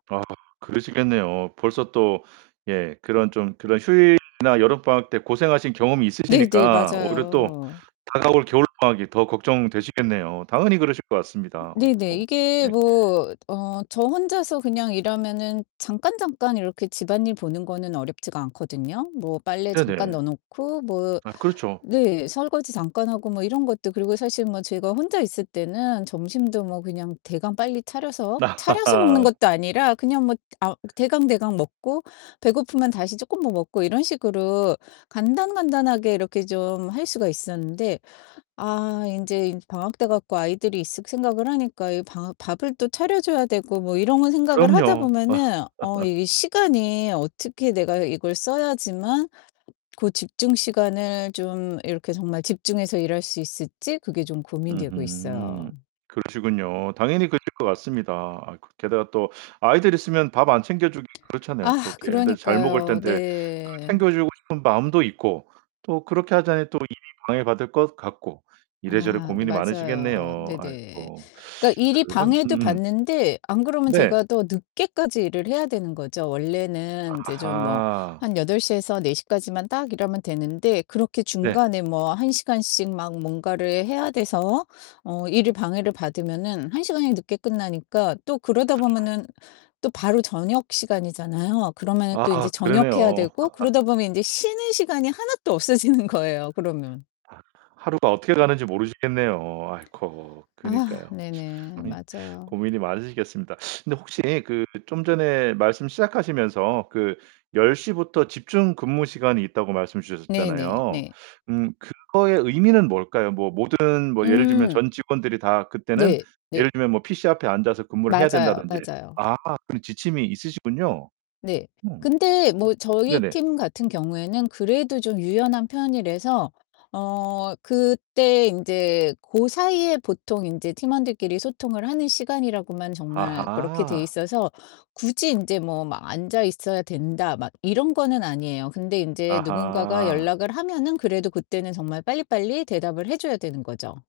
아, 그러시겠네요. 벌써 또 예 그런 좀 그런 휴일이나 여름 방학 때 고생하신 경험이 네네 있으시니까 오히려 또 맞아요. 다가올 겨울 방학이 더 걱정되시겠네요. 당연히 그러실 것 같습니다. 네네. 아이코 이게 네. 뭐 어 저 혼자서 그냥 일하면은 잠깐 잠깐 이렇게 집안일 보는 거는 어렵지가 않거든요. 뭐 빨래 잠깐 네네. 넣어 놓고 뭐 아, 그렇죠. 네 설거지 잠깐 하고 뭐 이런 것도 그리고 사실 뭐 제가 혼자 있을 때는 점심도 뭐 그냥 대강 빨리 차려서 차려서 먹는 것도 아니라 그냥 뭐 아 대강대강 먹고 배고프면 다시 쪼끔 뭐 먹고 이런 식으로 간단간단하게 이렇게 좀 할 수가 있었는데 아 인제 이 방학 돼 갖고 아이들이 있을 생각을 하니까 이 방하 밥을 또 차려 줘야 되고 뭐 이런 생각을 하다 그럼요. 어. 보면은 어 이게 시간이 어떻게 내가 이걸 써야지만 그 집중 시간을 좀 이렇게 정말 집중해서 일할 수 있을지 그게 좀 고민되고 있어요. 으흠. 그러시군요. 당연히 그러실 것 같습니다. 아이 그 게다가 또 아이들 있으면 밥 안 챙겨 주기 그렇잖아요. 또 아 애들 잘 먹을 그러니까요. 땐데 그 네. 챙겨주고 싶은 마음도 있고 또 그렇게 하자니 또 일이 방해받을 것 같고 이래저래 아 네, 고민이 맞아요. 많으시겠네요. 네네. 아이코. 그러니까 일이 그럼 방해도 음음. 받는데 안 그러면 네. 제가 더 늦게까지 일을 해야 되는 거죠. 원래는 이제 좀 뭐 아하. 한 8 시에서 4 시까지만 딱 일하면 되는데 그렇게 네. 중간에 뭐 1 시간씩 막 뭔가를 해야 돼서 어 일을 방해를 받으면은 1 시간이 늦게 끝나니까 또 그러다 [unintelligible] 보면은 또 바로 저녁 시간이잖아요. 그러면은 또 아 인제 저녁해야 그러네요. 되고 그러다 보면 인제 쉬는 시간이 하나도 없어지는 거예요 그러면. 아 하루가 어떻게 가는지 모르시겠네요. 아이코, 아 그니까요. 네네. 참 이 맞아요. 고민이 많으시겠습니다. 근데 혹시 그 좀 전에 말씀 시작하시면서 그 10 시부터 집중 근무 시간이 있다고 말씀 네 네, 주셨었잖아요. 네. 음 그거의 의미는 뭘까요? 뭐 모든 뭐 예를 들면 음. 전 직원들이 다 그때는 네. 예를 네. 들면 뭐 PC 앞에 앉아서 근무를 해야 맞아요, 된다든지 맞아요. 아하, 그런 지침이 있으시군요. 네. 음. 근데 뭐 저희 네네. 팀 같은 경우에는 그래도 좀 유연한 편이라서 어 그때 인제 고 사이에 보통 인제 팀원들끼리 소통을 하는 시간이라고만 정말 그렇게 돼 아하. 있어서 굳이 인제 뭐 막 '앉아 있어야 된다.' 막 이런 거는 아니에요. 근데 인제 누군가가 아하. 연락을 하면은 그래도 그때는 정말 빨리빨리 대답을 해 줘야 되는 거죠.